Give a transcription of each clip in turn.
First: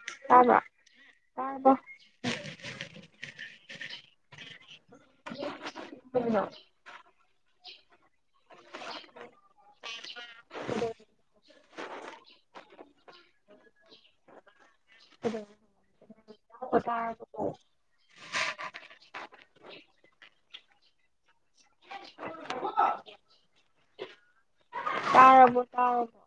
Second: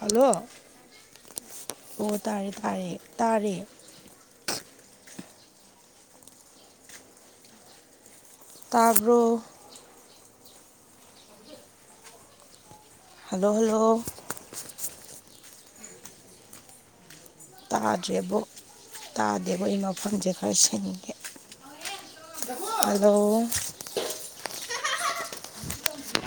hello ꯑꯃ ꯑꯣ ꯇꯥꯔꯦ ꯇꯥꯔꯦ ꯇꯥꯔꯦ ꯅꯣ ꯇꯥꯕꯔꯣ [inaudible] ꯍꯜꯂꯣ ꯍꯜꯂꯣ [inaudible] ꯇꯥꯗ꯭ꯔꯦꯕ ꯇꯥꯗꯦꯕ ꯑꯩ ꯃꯐꯝꯁꯦ ꯈꯔ ꯁꯟ ꯑꯗꯣ ꯇꯥꯔꯔꯕꯣ ꯇꯥꯔꯔꯕꯣ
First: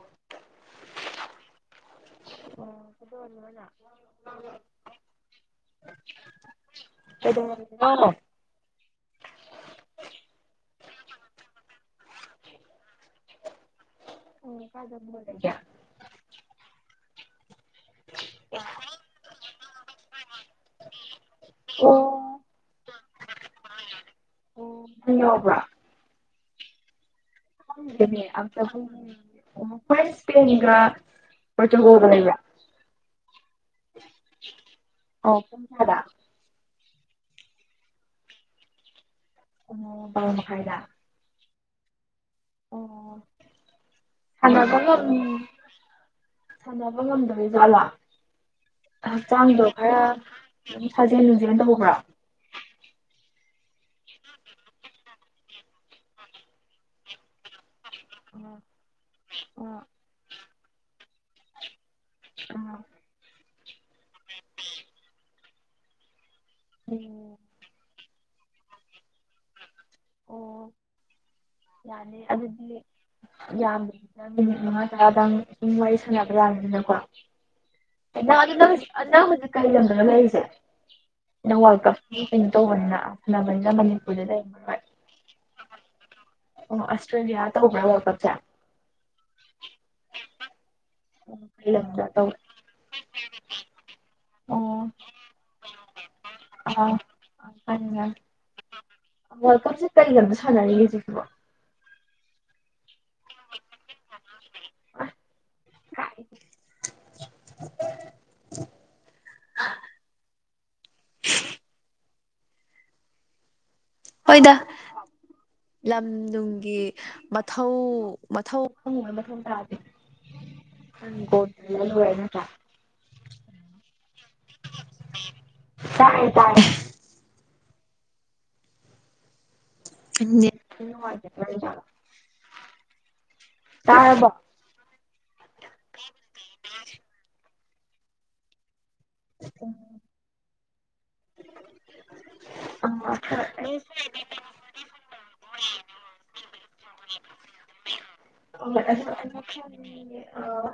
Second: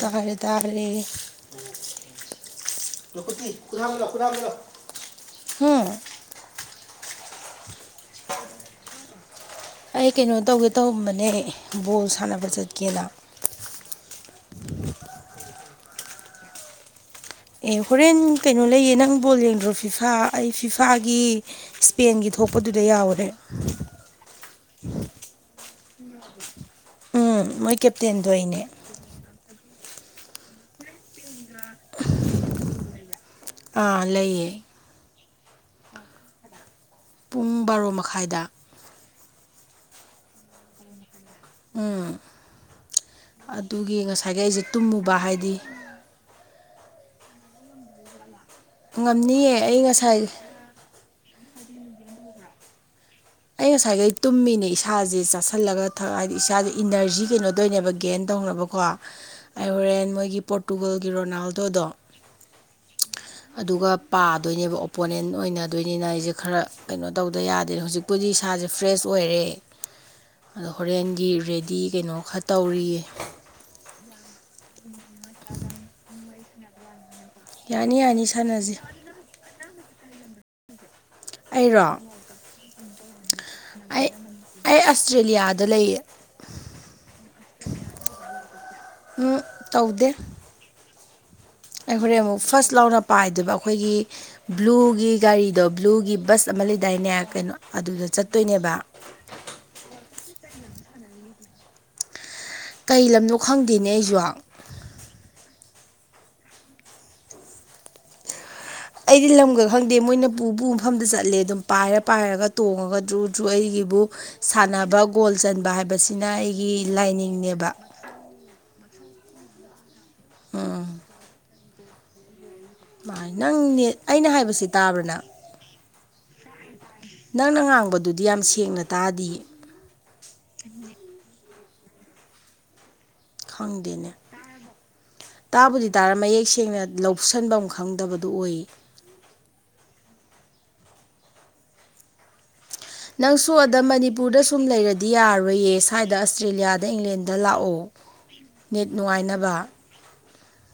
ꯇꯥꯔꯦ ꯇꯥꯔꯔꯤ ꯂ ꯀꯊꯂꯣ ꯀꯊꯂꯣ ꯎꯝ ꯑꯗꯨ ꯑꯩ ꯀꯩꯅꯣ ꯇꯧꯒꯦ ꯇꯧꯔꯝꯕꯅꯦ ꯕꯣꯜ ꯁꯥꯟꯅꯕ ꯆꯠꯀꯦꯅ ꯎꯝ ꯀꯥꯖꯝꯗ ꯑꯦ ꯍꯣꯔꯦꯟ ꯀꯩꯅꯣ ꯂꯩꯌꯦ ꯅꯪ ꯕꯣꯜ ꯌꯦꯡꯗ꯭ꯔꯣ ꯐꯤꯐꯥ ꯑꯩ ꯐꯤꯐꯥꯒꯤ ꯏꯁꯄꯦꯟꯒꯤ ꯊꯣꯛ ꯊꯣꯛꯄꯗꯨꯗ ꯌꯥꯎꯔꯦ ꯑꯣꯣꯕ꯭ꯔ ꯎꯝ ꯃꯣꯏ ꯀꯦꯞꯇꯦꯟꯗꯣ [inaudible] ꯑꯩꯅꯦ ꯑꯣ ꯐꯁꯄꯤꯒ ꯃꯇ ꯍꯗꯅꯤꯒ ꯑꯥ ꯂꯩꯌꯦ ꯑꯣ ꯀꯥꯗ ꯄꯨꯡ ꯕꯥꯔꯣ ꯃꯈꯥꯏꯗ ꯑꯣ ꯃꯈ ꯐꯥꯏꯗ ꯎꯝ ꯑꯗꯨꯒꯤ ꯉꯁꯥꯏꯒꯤ ꯑꯩꯁꯦ ꯇꯨꯝꯃꯨꯕ ꯍꯥꯏꯗꯤ ꯁꯥꯟꯅꯕ ꯉꯝꯗꯣꯔꯤ ꯖꯥꯠꯂꯥ ꯉꯝꯅꯤꯌꯦ ꯍꯛꯆꯥꯡꯗꯣ ꯑꯩ ꯈꯔ ꯉꯁꯥꯏ ꯑꯗꯨ ꯁꯥꯖꯟ ꯔꯅ ꯄꯕ ꯑꯩ ꯉꯁꯥꯏꯈꯩ ꯇꯨꯝꯃꯤꯅꯦ ꯏꯁꯥꯁꯦ ꯆꯥꯥꯁꯜꯂꯒ ꯊꯛ ꯍꯥꯏꯗꯤ ꯏꯁꯥꯥꯁꯦ ꯏꯅꯔꯖꯤ ꯀꯩꯅꯣꯗꯣꯏꯅꯦꯕ ꯒꯦꯟ ꯇꯧꯅꯕꯀꯣ ꯑꯩ ꯍꯣꯔꯦꯟ ꯃꯣꯏꯒꯤ ꯄꯣꯔꯇꯨꯒꯜꯒꯤ ꯔꯣꯅꯥꯜꯗꯣꯗꯣ ꯑ ꯑꯗꯨꯒ ꯄꯥꯗꯣꯏꯅꯦꯕ ꯑꯣꯄꯣꯅꯦꯟ ꯑꯣꯏꯅꯗꯣꯏꯅꯤꯅ ꯑꯩꯁꯦ ꯈꯔ ꯀꯩꯅꯣ ꯇꯧꯗ ꯌꯥꯗꯦ ꯍꯧꯖꯤꯛ ꯄꯨꯗꯤ ꯁꯥꯥꯁꯦ ꯐ꯭ꯔꯦꯁ ꯑꯣꯏꯔꯦ ꯑꯗꯣ ꯍꯣꯔꯦꯟꯒꯤ ꯔꯦꯗꯤ ꯌꯥꯅꯤ ꯀꯩꯅꯣ ꯈꯔ ꯑꯗꯨꯗꯤ ꯇꯧꯔꯤꯌꯦ ꯌꯥꯝꯕꯅꯤꯗ ꯅꯨꯃꯤꯠ ꯃꯉꯥ ꯇꯔꯥꯗꯪ ꯑꯗꯨ ꯋꯥꯔꯤ ꯁ ꯕ ꯌꯥꯕꯅꯤꯅꯀꯣ ꯑ ꯌꯥꯅꯤ ꯌꯥꯅꯤ ꯁꯥꯟꯅꯁꯤ ꯍꯧꯖꯤꯛ ꯀꯔꯤ ꯂꯝꯗꯅ ꯂꯩꯔꯤꯁꯦ ꯑ ꯋꯥꯔꯜ ꯑꯩꯔꯣ ꯀꯞꯀꯤ ꯀꯩꯅꯣ ꯇꯧꯕꯅꯤꯅ ꯁꯅꯕꯟꯗ ꯑꯩ ꯃꯅꯤꯄꯨꯔꯗ ꯑꯩ ꯂꯩ ꯑꯁꯇ꯭ꯔꯦꯂꯤꯌꯥꯗ ꯂꯩꯌꯦ ꯑꯣ ꯑꯁꯇ꯭ꯔꯦꯂꯤꯌꯥ ꯇ ꯍꯕ ꯋꯥ ꯀ ꯆꯦ ꯎꯝ ꯎ ꯑꯩꯈꯣꯔꯣꯏ ꯑꯃꯨꯛ ꯐꯥꯔꯁ ꯂꯥꯎꯅ ꯄꯥꯏꯗꯨꯕ ꯑꯩꯈꯣꯏꯒꯤ ꯑꯣ ꯕ꯭ꯂꯨꯒꯤ ꯒꯥꯔꯤꯗꯣ ꯕ꯭ꯂꯨꯒꯤ ꯕꯁ ꯃꯂꯤꯗꯥꯏꯅꯦ ꯀꯩꯅꯣ ꯑꯥ ꯑꯗꯨꯗ ꯆꯠꯇꯣꯏꯅꯦꯕ ꯋꯥꯔꯀꯔ ꯗꯔꯒꯤ ꯆꯈꯤꯕ ꯀꯩ ꯂꯝꯅꯣ ꯈꯪꯗꯦꯅꯦ ꯑꯩꯁꯨ ꯑꯩꯗꯤ ꯑꯩꯗꯤ ꯂꯝꯒ ꯈꯪꯗꯦ ꯃꯣꯏꯅ ꯄꯨ ꯄꯨ ꯃꯐꯝꯗ ꯆꯠꯂꯦ ꯑꯗꯨꯝ ꯄꯥꯏꯔ ꯄꯥꯏꯔꯒ ꯇꯣꯡꯉꯒꯗ꯭ꯔꯗ ꯑꯩꯒꯤ ꯕꯨ ꯍꯣꯏꯗ ꯁꯥꯟꯅꯕ ꯒꯣꯜ ꯆꯟꯕ ꯂꯝ ꯍꯥꯏꯕꯁꯤꯅ ꯑꯩꯒꯤ ꯅꯨꯡꯒꯤ ꯂꯥꯏꯅꯤꯡꯅꯦꯕ ꯍꯪꯕꯣꯏ ꯃꯊꯣꯡ ꯇꯥꯗꯦꯪ ꯎꯝ ꯀꯣꯟꯂꯨꯔꯦ ꯅꯠꯇ꯭ꯔꯥ ꯃꯥ ꯅꯪꯅꯦ ꯑꯩꯅ ꯍꯥꯏꯕꯕꯁꯤꯦ ꯇꯥꯕ꯭ꯔꯅ ꯇꯥꯏꯌꯦ ꯅꯪꯅ ꯉꯥꯡꯕꯗꯨꯗꯤ ꯌꯥꯝ ꯁꯦꯡꯅ ꯇꯥꯗꯤ ꯑ ꯈꯪꯗꯅꯦ ꯇꯥꯕꯨꯗꯤ ꯇꯥꯔ ꯃꯌꯦꯛ ꯁꯦꯡꯅ ꯂꯧꯁꯤꯟꯐꯝ ꯈꯪꯗꯕꯗꯨ ꯑꯣꯏ ꯑ ꯅꯪꯁꯨ ꯑꯗꯝ ꯃꯅꯤꯄꯨꯔꯗ ꯁꯨꯝ ꯂꯩꯔꯗꯤ ꯌꯥꯔꯣꯏꯌꯦ ꯁ꯭ꯋꯥꯏꯗ ꯑꯁꯇ꯭ꯔꯦꯂꯤꯌꯥꯗ ꯏꯪꯂꯦꯟꯗ ꯂꯥꯛꯑꯣ ꯅꯤꯠ ꯅꯨꯡꯉꯥꯏꯅꯕ ꯑ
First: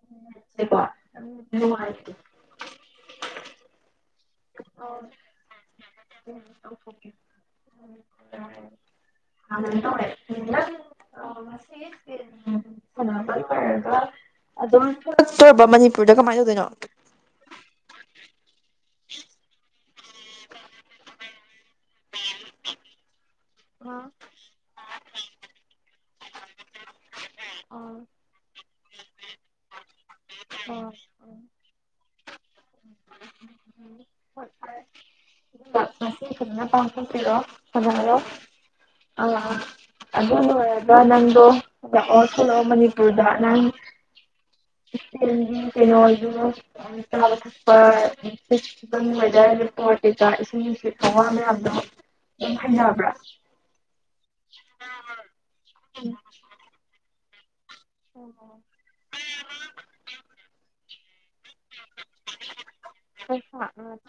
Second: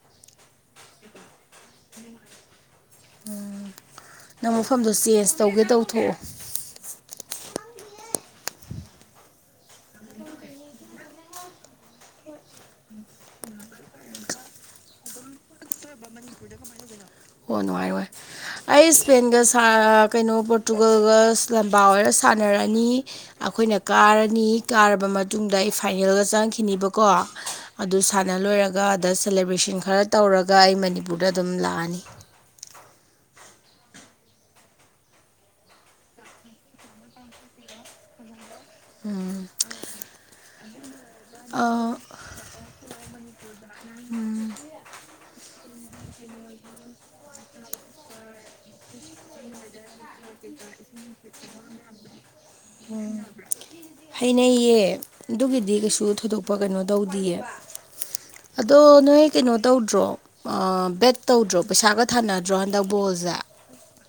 [inaudible] ꯎꯝ ꯅꯪ ꯃꯐꯝꯗꯣ ꯆꯦꯟꯖ ꯇꯧꯒꯦ ꯇꯧꯊꯣꯛꯑꯣ [unintelligible] [unintelligible] [unintelligible] ꯑ ꯁꯅꯥꯕ ꯀꯔ ꯑꯗꯨꯝ ꯀꯛꯇꯕ ꯃꯅꯤꯄꯨꯔꯗ ꯀꯃꯥꯏꯅ ꯇꯧꯗꯣꯏꯅꯣ ꯑꯣ ꯅꯨꯡꯉꯥꯏꯏ ꯑꯩ ꯏꯁꯄꯦꯟꯒ ꯀꯩꯅꯣ ꯄꯣꯔꯇꯨꯒꯜꯒ ꯂꯝꯕꯥ ꯑꯣꯏꯔ ꯁꯥꯟꯅꯔꯅꯤ ꯑꯩꯈꯣꯏꯅ ꯀꯥꯔꯅꯤ ꯀꯥꯔꯕ ꯃꯇꯨꯡꯗ ꯑꯩ ꯐꯥꯏꯅꯦꯜꯒ ꯆꯪꯈꯤꯅꯤꯕꯀꯣ ꯑꯗꯨ ꯁꯥꯟꯅ ꯂꯣꯏꯔꯒ ꯑꯗ ꯁꯦꯂꯦꯕ꯭ꯔꯦꯁꯟ ꯈꯔ ꯇꯧꯔꯒ ꯑꯩ ꯃꯅꯤꯄꯨꯔꯗ ꯑꯗꯨꯝ ꯂꯥꯛꯑꯅꯤ ꯁꯤ ꯄꯥꯎꯠꯇꯔꯣ ꯍꯔꯣ ꯑ ꯑꯗꯨ ꯋꯥꯔ ꯑꯗꯨꯒ ꯑꯥ ꯅꯪꯗꯨꯂꯣ ꯃꯅꯤꯄꯨꯔꯗ ꯅ ꯏ ꯀꯩꯅꯣ ꯆ ꯊꯄ ꯁꯤ ꯃꯖꯣꯇꯦ ꯁꯦ ꯊꯅ ꯎ ꯍꯩꯅꯩꯌꯦ ꯑꯗꯨꯒꯤꯗꯤ ꯀꯩꯁꯨ ꯊꯣꯏꯗꯣꯛꯄ ꯀꯩꯅꯣ ꯇꯧꯗ ꯗꯤꯌꯦ ꯑꯗꯣ ꯅꯣꯏ ꯀꯩꯅꯣ ꯇꯧꯗ꯭ꯔꯣ ꯕꯦꯦꯛ ꯇꯧꯗ꯭ꯔꯣ ꯄꯩꯁꯥꯒ ꯊꯅꯗ꯭ꯔꯣ ꯍꯟꯗꯛ ꯕꯣꯜꯁꯦ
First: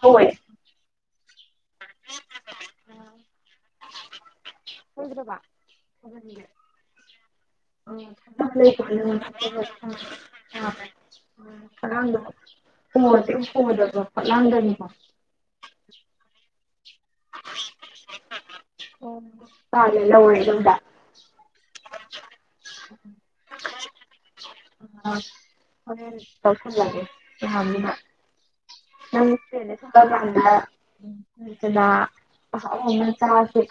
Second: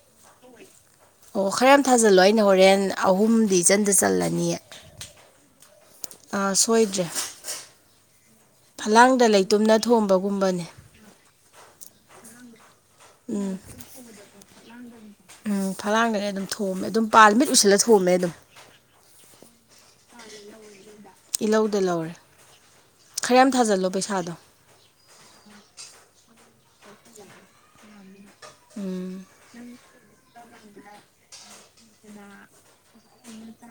ꯍꯣꯏ ꯑꯣ ꯈꯔ ꯌꯥꯝ ꯊꯥꯖꯜꯂꯣ ꯑꯩꯅ ꯍꯣꯔꯦꯟ ꯑꯍꯨꯝꯗꯤ ꯏꯆꯟꯗ ꯆꯜꯂꯅꯤꯌꯦ ꯁꯣꯏꯗ꯭ꯔꯦ [inaudible] ꯐꯂꯥꯡꯗ ꯂꯩꯇꯨꯝꯅ ꯊꯣꯝꯕꯒꯨꯝꯕꯅꯦ ꯍ ꯐꯗꯒ ꯎꯝ ꯂꯗꯅꯤꯀꯣ ꯎꯝ ꯐꯂꯥꯡꯗꯅꯦ ꯑꯗꯨꯝ ꯊꯣꯝꯃꯦ ꯑꯗꯨꯝ ꯄꯥꯜ ꯃꯤꯠ ꯎꯁꯤꯜꯂ ꯊꯣꯝꯃꯦ ꯑꯗꯨꯝ ꯇꯥꯜꯂꯦ ꯂꯧꯔꯦ ꯑꯗꯨꯝꯗ ꯏꯜꯍꯧꯗ ꯂꯧꯔꯦ ꯈꯔ ꯌꯥꯝ ꯊꯥꯖꯤꯜꯂꯣ ꯄꯩꯁꯥꯗꯣ ꯃ ꯇ ꯐꯣꯟ ꯂꯒꯦ ꯍꯥꯅ ꯎꯝ ꯅꯦꯅꯦ ꯊ ꯐꯥꯟꯅꯥ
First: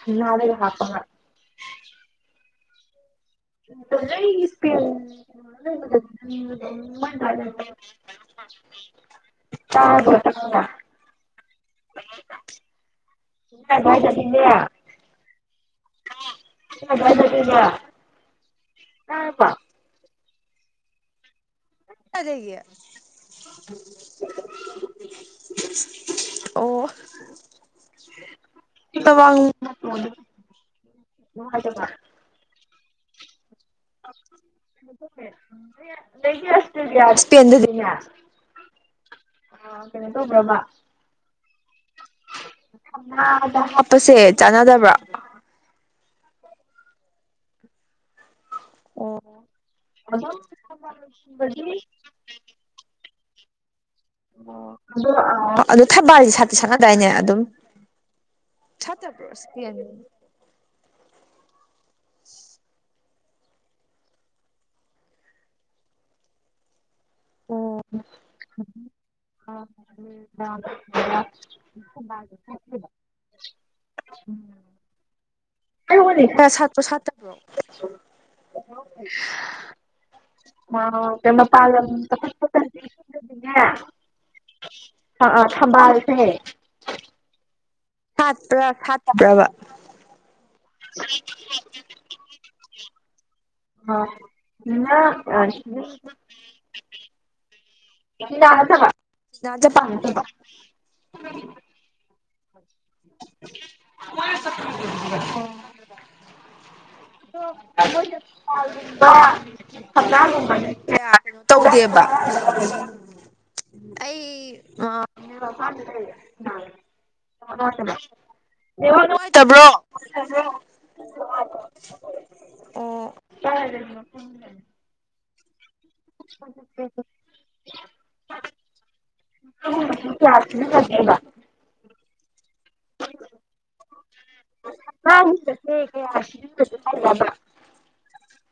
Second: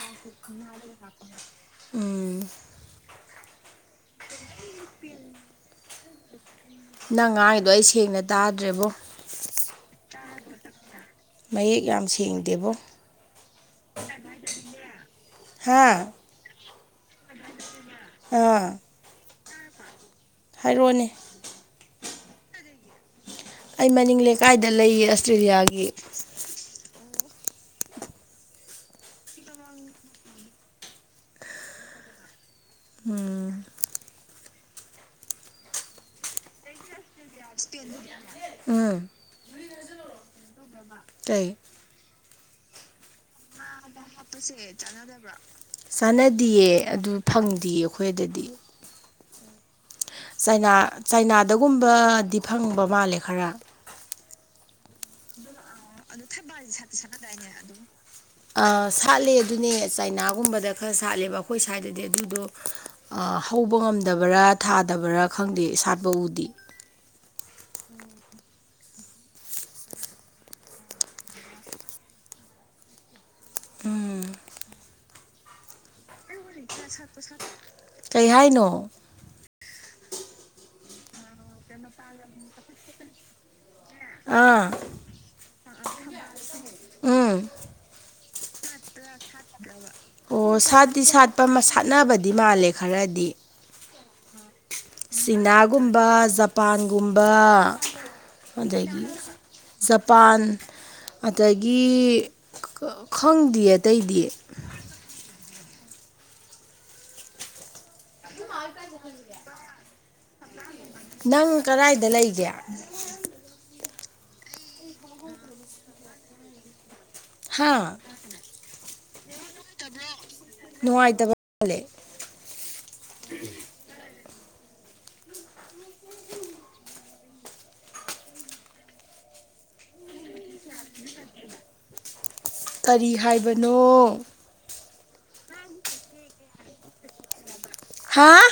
ꯦꯅꯥꯔꯦ ꯍꯥꯄꯉ ꯎꯝ ꯅꯪ ꯉꯥꯡꯗꯣ ꯑꯩ ꯁꯦꯡꯅ ꯇꯥꯗ꯭ꯔꯦꯕꯣ ꯇꯥꯔꯕꯣ ꯃꯌꯦꯛ ꯌꯥꯝ ꯁꯦꯡꯗꯦꯕꯣ ꯁꯤꯌꯥ ꯍꯥꯥ ꯑ ꯑꯃ ꯍꯥꯏꯔꯣꯅꯦ ꯒ ꯑꯩ ꯃꯅꯤꯡ ꯂꯩꯀꯥꯏꯗ ꯂꯩꯌꯦ ꯑꯁꯇ꯭ꯔꯦꯂꯤꯌꯥꯒꯤ ꯎ ꯁꯤ ꯋꯥ ꯍꯥꯏꯗ ꯎꯝ ꯂꯩ ꯑꯗꯤ ꯑ ꯎꯝ ꯇꯣꯕ꯭ꯔꯃꯥ ꯇ ꯍꯥꯞꯄꯁꯦ ꯆꯥꯟꯅꯗꯕ꯭ꯔꯥ ꯆꯥꯟꯅꯗꯌꯦ ꯑꯗꯨ ꯐꯪꯗꯦꯌꯦ ꯑꯩꯈꯣꯏꯗꯗꯤ ꯑꯣ ꯅꯥ ꯆꯥꯏꯅꯥꯗꯒꯨꯝꯕꯗꯤ ꯐꯪꯕ ꯃꯥꯜꯂꯦ ꯈꯔ ꯑꯣ ꯑꯣ ꯑꯗꯨ ꯊꯠꯄ ꯍꯥꯏꯁꯦ ꯁꯠꯇꯤ ꯁꯠꯄꯗꯥꯏꯅꯦ ꯑꯗꯨ ꯁꯥꯠꯇꯕ꯭ꯔꯣ ꯁꯥꯠꯂꯦ ꯑꯗꯨꯅꯦ ꯏꯁꯄꯦꯟ ꯆꯥꯏꯅꯥꯒꯨꯝꯕꯗ ꯈꯔ ꯁꯥꯠꯂꯦꯕ ꯑꯩꯈꯣꯏ ꯁ꯭ꯋꯥꯏꯗꯗꯤ ꯑꯗꯨꯗꯣ ꯍꯧꯕ ꯉꯝꯗꯕꯔꯥ ꯊꯥꯗꯕ꯭ꯔꯥ ꯈꯪꯗꯦ ꯁꯥꯠꯄ ꯎꯗꯦ ꯑꯣ ꯑ ꯑ ꯎꯝ ꯀꯅꯤ ꯑꯦ ꯁꯥꯠꯁꯨꯣ ꯁꯠ ꯇꯣ ꯀꯩ ꯍꯥꯏꯅꯣ ꯃꯥ ꯀꯃ ꯄꯜ ꯑꯥ ꯑ ꯊꯝꯕꯜꯁꯦ ꯎꯝ ꯁꯥꯠꯄ꯭ꯔꯥ ꯁꯥꯠꯇꯕ꯭ꯔꯕ ꯑꯣ ꯁꯥꯠꯇꯤ ꯁꯥꯠꯄ ꯁꯥꯟꯠꯅꯕꯗꯤ ꯃꯥꯜꯂꯦ ꯈꯔꯗꯤ ꯑ ꯏ ꯆꯤꯅꯥꯒꯨꯝꯕ ꯖꯄꯥꯟꯒꯨꯝꯕ ꯑꯗꯒꯤ ꯆ ꯆꯄ ꯖꯄꯥꯟ ꯑꯗꯒꯤ ꯈꯪꯗꯦ ꯑꯇꯩꯗꯤ ꯊꯅꯥ ꯅꯪ ꯀꯗꯥꯥꯏꯗ ꯂꯩꯒꯦ ꯑꯩ ꯍꯥ ꯉ ꯅꯨꯡꯉꯥꯏꯇꯕ꯭ꯔꯣ ꯅꯨꯡꯉꯥꯏꯇꯕ ꯄꯂꯦ ꯎꯝ ꯑꯗꯨ ꯀ꯭ꯂꯌꯥꯥꯁ ꯐꯗ ꯀꯔꯤ ꯍꯥꯏꯕꯅꯣ ꯀ ꯀ ꯍꯥꯥ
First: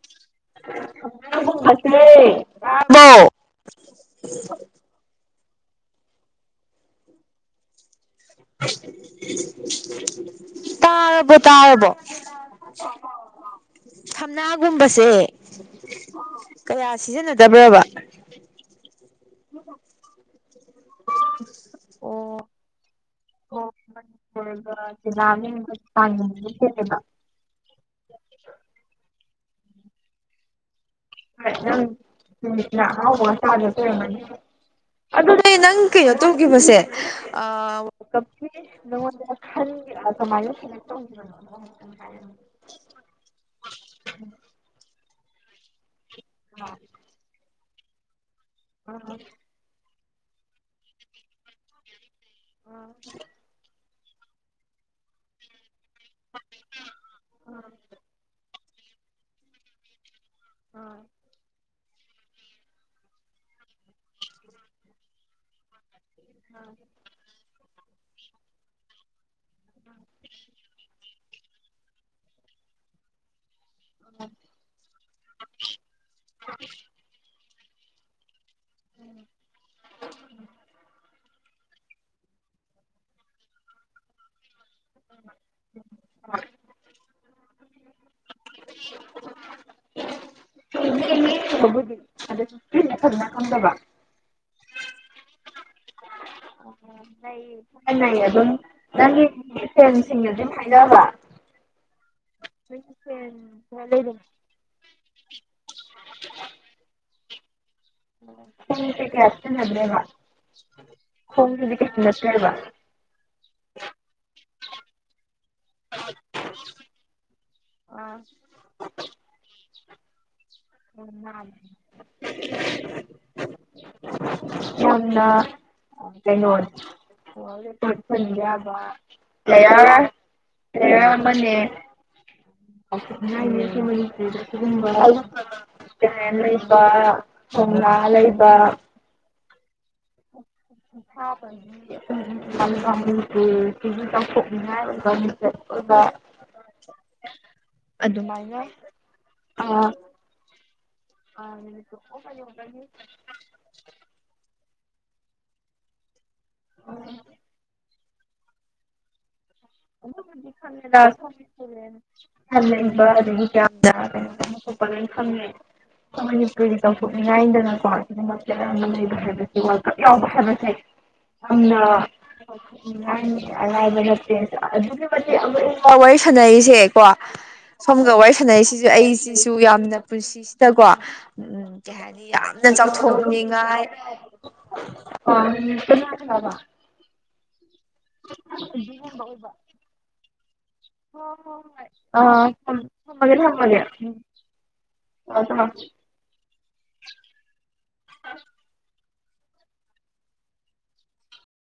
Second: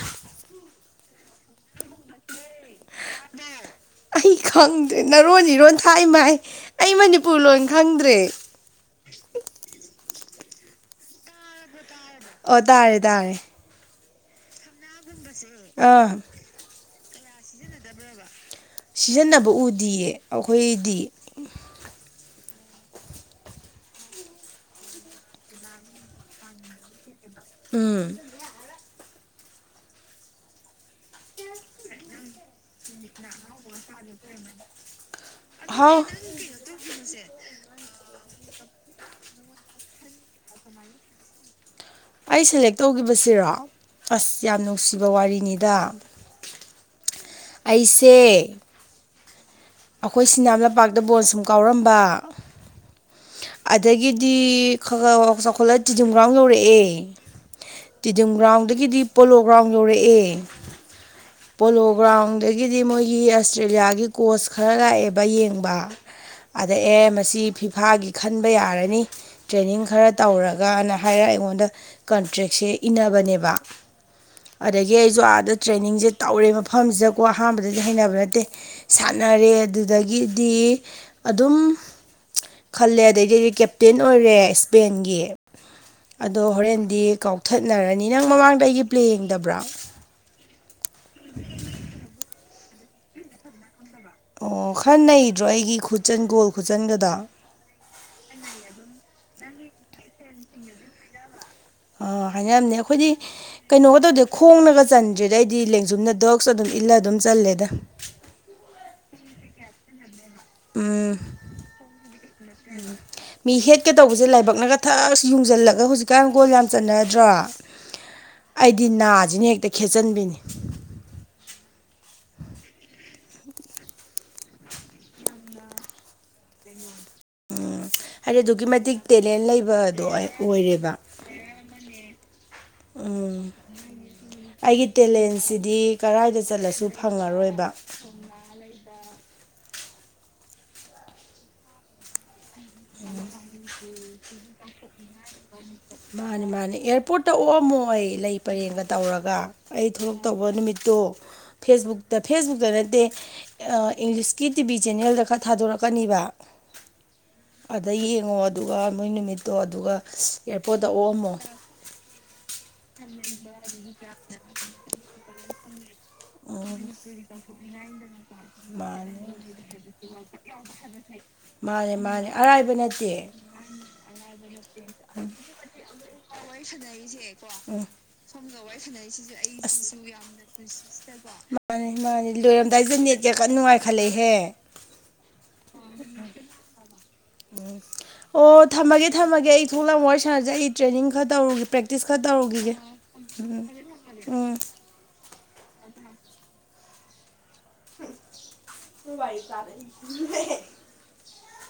ꯁꯦ ꯑꯩ ꯈꯪꯗ꯭ꯔꯦ ꯅꯔꯣꯟ ꯏꯔꯣꯟ ꯊꯥꯏ ꯃꯥꯏ ꯑꯩ ꯃꯅꯤꯄꯨꯔ ꯂꯣꯟ ꯈꯪꯗ꯭ꯔꯦ ꯇꯥꯔꯔꯕꯣ ꯇꯥꯔꯔꯕꯣ ꯑꯣ ꯇꯥꯔꯦ ꯇꯥꯔꯦ ꯁꯝꯅꯥꯒꯨꯝꯕ ꯑꯥ ꯁꯤꯖꯤꯟꯅꯗꯕ꯭ꯔꯕ ꯁꯤꯖꯤꯟꯅꯕ ꯎꯗꯤꯌꯦ ꯑꯩꯈꯣꯏꯗꯤ ꯑꯣ ꯑꯣ ꯃꯅꯤꯄꯨꯔꯒꯂꯒ ꯎꯝ ꯍ ꯍꯗ ꯑꯗꯨꯅꯦ ꯅꯪ ꯍꯥꯎ ꯀꯩꯅꯣ ꯇꯧꯈꯤꯕꯁꯦ ꯅꯉꯣꯟꯗ ꯈ ꯀꯃꯥꯏꯅ ꯇꯅ ꯑꯩ ꯁꯦꯂꯦꯛ ꯇꯧꯒꯤꯈꯤꯕꯁꯤꯔꯣ ꯑꯁ ꯌꯥꯝ ꯅꯨꯡꯁꯤꯕ ꯋꯥꯔꯤꯅꯤꯗ ꯑꯩꯁꯦ ꯋꯥꯀ ꯑꯩꯈꯣꯏ ꯁꯤꯅꯥ ꯂꯝꯄꯥꯛꯇ ꯕꯣꯣꯟ ꯁꯨꯝ ꯀꯥꯎꯔꯝꯕ ꯑ ꯑꯗꯒꯤꯗꯤ ꯈ ꯆꯥꯎꯈꯠꯂꯛ ꯇꯤꯗꯤꯝ ꯒ꯭ꯔꯥꯎꯟ ꯌꯧꯔꯛꯑꯦ ꯇꯤꯗꯤꯝ ꯒ꯭ꯔꯥꯎꯟꯗꯒꯤꯗꯤ ꯄꯣꯂꯣ ꯒ꯭ꯔꯥꯎꯟ ꯌꯧꯔꯛꯑꯦ ꯄꯣꯂꯣ ꯒ꯭ꯔꯥꯎꯟꯗꯒꯤꯗꯤ ꯃꯣꯏꯒꯤ ꯑꯁꯇ꯭ꯔꯦꯂꯤꯌꯥꯒꯤ ꯀꯣꯆ ꯈꯔ ꯂꯥꯛꯑꯦꯕ ꯌꯦꯡꯕ ꯑꯗ ꯑꯦ ꯃꯁꯤ ꯐꯤꯐꯥꯒꯤ ꯈꯟꯕ ꯌꯥꯔꯅꯤ ꯇ꯭ꯔꯦꯅꯤꯡ ꯈꯔ ꯇꯧꯔꯒꯅ ꯍꯥꯏꯔꯒ ꯑꯩꯉꯣꯟꯗ ꯀꯟꯇ꯭ꯔꯦꯛꯁꯦ ꯏꯟꯅꯅꯕꯅꯦꯕ ꯑꯗꯒꯤ ꯑꯩꯁꯨ ꯑꯥꯗ ꯇ꯭ꯔꯦꯅꯤꯡꯁꯦ ꯇꯧꯔꯦ ꯃꯐꯝꯁꯤꯗꯀꯣ ꯑꯍꯥꯟꯕꯗꯗꯤ ꯍꯩꯅꯕ ꯅꯠꯇꯦ ꯁꯥꯟꯅꯔꯦ ꯑꯗꯨꯗꯒꯤꯗꯤ ꯑꯗꯨꯝ ꯈꯜꯂꯦ ꯑꯗꯩꯗꯤꯗꯤ ꯀꯦꯞꯇꯦꯟ ꯑꯣꯏꯔꯦ ꯏꯁꯄꯦꯟꯒꯤ ꯑꯗꯣ ꯍꯣꯔꯦꯟꯗꯤ ꯀꯥꯎꯊꯠꯅꯔꯅꯤ ꯅꯪ ꯃꯃꯥꯡꯗ ꯑꯩꯒꯤ ꯄ꯭ꯂꯦ ꯌꯦꯡꯗꯕ꯭ꯔꯥ ꯕꯨꯗꯤ ꯑꯗꯨꯁꯨꯅ ꯐꯖꯅ ꯈꯟꯗꯕ ꯑꯣ ꯈꯔꯟꯅꯩꯗ꯭ꯔꯣ ꯑꯩꯒꯤ ꯈꯨꯠ ꯀꯥꯏ ꯑ ꯆ ꯐꯦꯟꯁꯤꯡꯅ ꯑꯗꯨꯝ ꯍꯥꯏꯅꯕ ꯑꯥ ꯍꯥꯏꯅꯔꯝꯅꯦ ꯑꯩꯈꯣꯏꯗꯤ ꯀꯩꯅꯣꯒ ꯇꯧꯗꯦ ꯈꯣꯡꯅꯒ ꯆꯟꯗ꯭ꯔꯦꯗ ꯑꯩꯗꯤ ꯂꯦꯡꯖꯨꯝꯅ ꯗ꯭ꯔꯛꯁ ꯑꯗꯨꯝ ꯏꯜ ꯑꯗꯨꯝ ꯆꯜꯂꯦ ꯁꯤꯦꯁꯗ꯭ꯔꯦꯕ ꯎꯝ ꯎ ꯃꯤ ꯍꯦꯠꯀ ꯇꯧꯕꯁꯦ ꯂꯥꯏꯕꯛꯅꯒ ꯊꯛ ꯌꯨꯡꯁꯤꯜꯂꯒ ꯍꯧꯖꯤꯛꯀꯥꯟ ꯒꯣꯜ ꯌꯥꯝ ꯆꯠꯅꯗ꯭ꯔꯣ ꯑꯩꯗꯤ ꯅꯥꯁꯤꯅ ꯍꯦꯛꯇ ꯈꯦꯠꯆꯟꯕꯤꯅꯤ ꯎ ꯃꯟꯅ ꯑꯗꯨꯦ ꯅꯣ ꯎꯝ ꯍꯥꯏꯗꯤ ꯑꯗꯨꯛꯀꯤ ꯃꯇꯤꯛ ꯇꯦꯂꯦꯟ ꯂꯩꯕꯗꯣ ꯑꯣꯏꯔꯦꯕ ꯍꯕꯌꯥ ꯃꯅꯦ ꯎꯝ ꯑꯩꯒꯤ [inaudible] ꯇꯦꯂꯦꯟꯁꯤꯗꯤ ꯀꯔꯥꯏꯗ ꯍꯅꯩꯕ ꯆꯠꯂꯁꯨ ꯐꯪꯉꯔꯣꯏꯕ ꯅꯂꯩꯕ ꯕꯂꯤꯒꯝꯂꯤꯕꯨ ꯄꯤꯅꯤ ꯁꯣꯛꯅꯤꯉ ꯀꯁꯦ ꯃꯥꯅꯤ ꯃꯥꯅꯤ ꯑꯦꯌꯥꯔꯄꯣꯔꯠꯇ ꯑꯣꯑꯝꯃꯣ ꯑꯩ ꯂꯩ ꯑꯗꯨꯃꯥꯏꯅ ꯄꯔꯦꯡꯒ ꯇꯧꯔꯒ ꯑꯩ ꯊꯣꯛꯂꯛꯛꯇꯧꯕ ꯅꯨꯃꯤꯠ ꯇꯣ ꯐꯦꯁꯕꯨꯛꯇ ꯐꯦꯁꯕꯨꯛꯇ ꯅꯠꯇꯦ ꯏꯪꯂꯤꯁꯀꯤ ꯇꯤꯚ ꯆꯦꯅꯦꯜꯗ ꯈꯔ ꯊꯥꯗꯣꯔꯛꯀꯅꯤꯕ ꯑꯣ ꯑꯗ ꯌꯦꯡꯉꯣ ꯑꯗꯨꯒ ꯃꯣꯏ ꯅꯨꯃꯤꯠ ꯇꯣ ꯑꯗꯨꯒ ꯑꯦꯌꯥꯔꯄꯣꯔꯠꯇ ꯑꯣꯛꯑꯝꯃꯣ ꯍꯅꯤꯡꯕ ꯑꯗꯨꯗꯒꯤ ꯀꯌꯥꯗꯅꯣꯁꯨꯄ ꯈꯪꯉ ꯄꯨꯗꯤ ꯇꯊꯣꯛꯅꯤꯡ ꯉꯥꯏꯗꯅꯀꯣ ꯃꯥꯅꯦ ꯂꯩꯕ ꯍꯥꯏꯕꯁꯦ ꯋꯥꯔꯀꯞ ꯌꯥꯎꯕ ꯍꯥꯏꯕꯁꯦ ꯕ ꯅꯦ ꯃꯥꯅꯦ ꯃꯥꯅꯦ ꯑꯔꯥꯏꯕ ꯅꯠꯇꯦ ꯑꯗꯨꯛꯀꯤ ꯃꯇꯤꯛ ꯋꯥꯔꯤ ꯁꯥꯟꯅꯔꯤꯁꯦꯀꯣ ꯁꯣꯝꯒ ꯋꯥꯔꯤ ꯁꯥꯟꯅꯔꯤꯁꯤꯁꯨ ꯑꯩꯁꯤꯁꯨ ꯌꯥ ꯌꯥꯝꯅ ꯄꯨꯟꯁꯤꯁꯤꯗꯀꯣ ꯎꯝ ꯃꯥꯅꯦ ꯀꯩ ꯍꯥꯏꯅꯤ ꯃꯥꯅꯦ ꯌꯥꯝꯅ ꯂꯣꯏꯔꯝꯗꯥꯏꯁꯤꯗ ꯅꯦꯠꯀ ꯀꯟꯅ ꯆꯥꯎꯊꯣꯛꯅꯤꯡꯉꯥꯏ [inaudible] ꯅꯨꯡꯉꯥꯏꯈꯠꯂꯛꯏꯍꯦ ꯎꯝ ꯑꯣ ꯊꯝꯃꯒꯦ ꯊꯝꯃꯒꯦ ꯑꯩ ꯊꯣꯛꯂꯝꯛꯃꯣ ꯋꯥꯔꯤ ꯁꯥꯟꯅꯁꯩ ꯑꯩ ꯇ꯭ꯔꯦꯅꯤꯡ ꯈꯔ ꯇꯧꯔꯨꯒꯤ ꯄ꯭ꯔꯦꯛꯇꯤꯁ ꯈꯔ ꯇꯧꯔꯨꯈꯤꯒꯦ ꯑꯒ ꯊꯒ ꯎꯝ [unintelligible] ꯋꯥꯏ ꯇꯥꯔ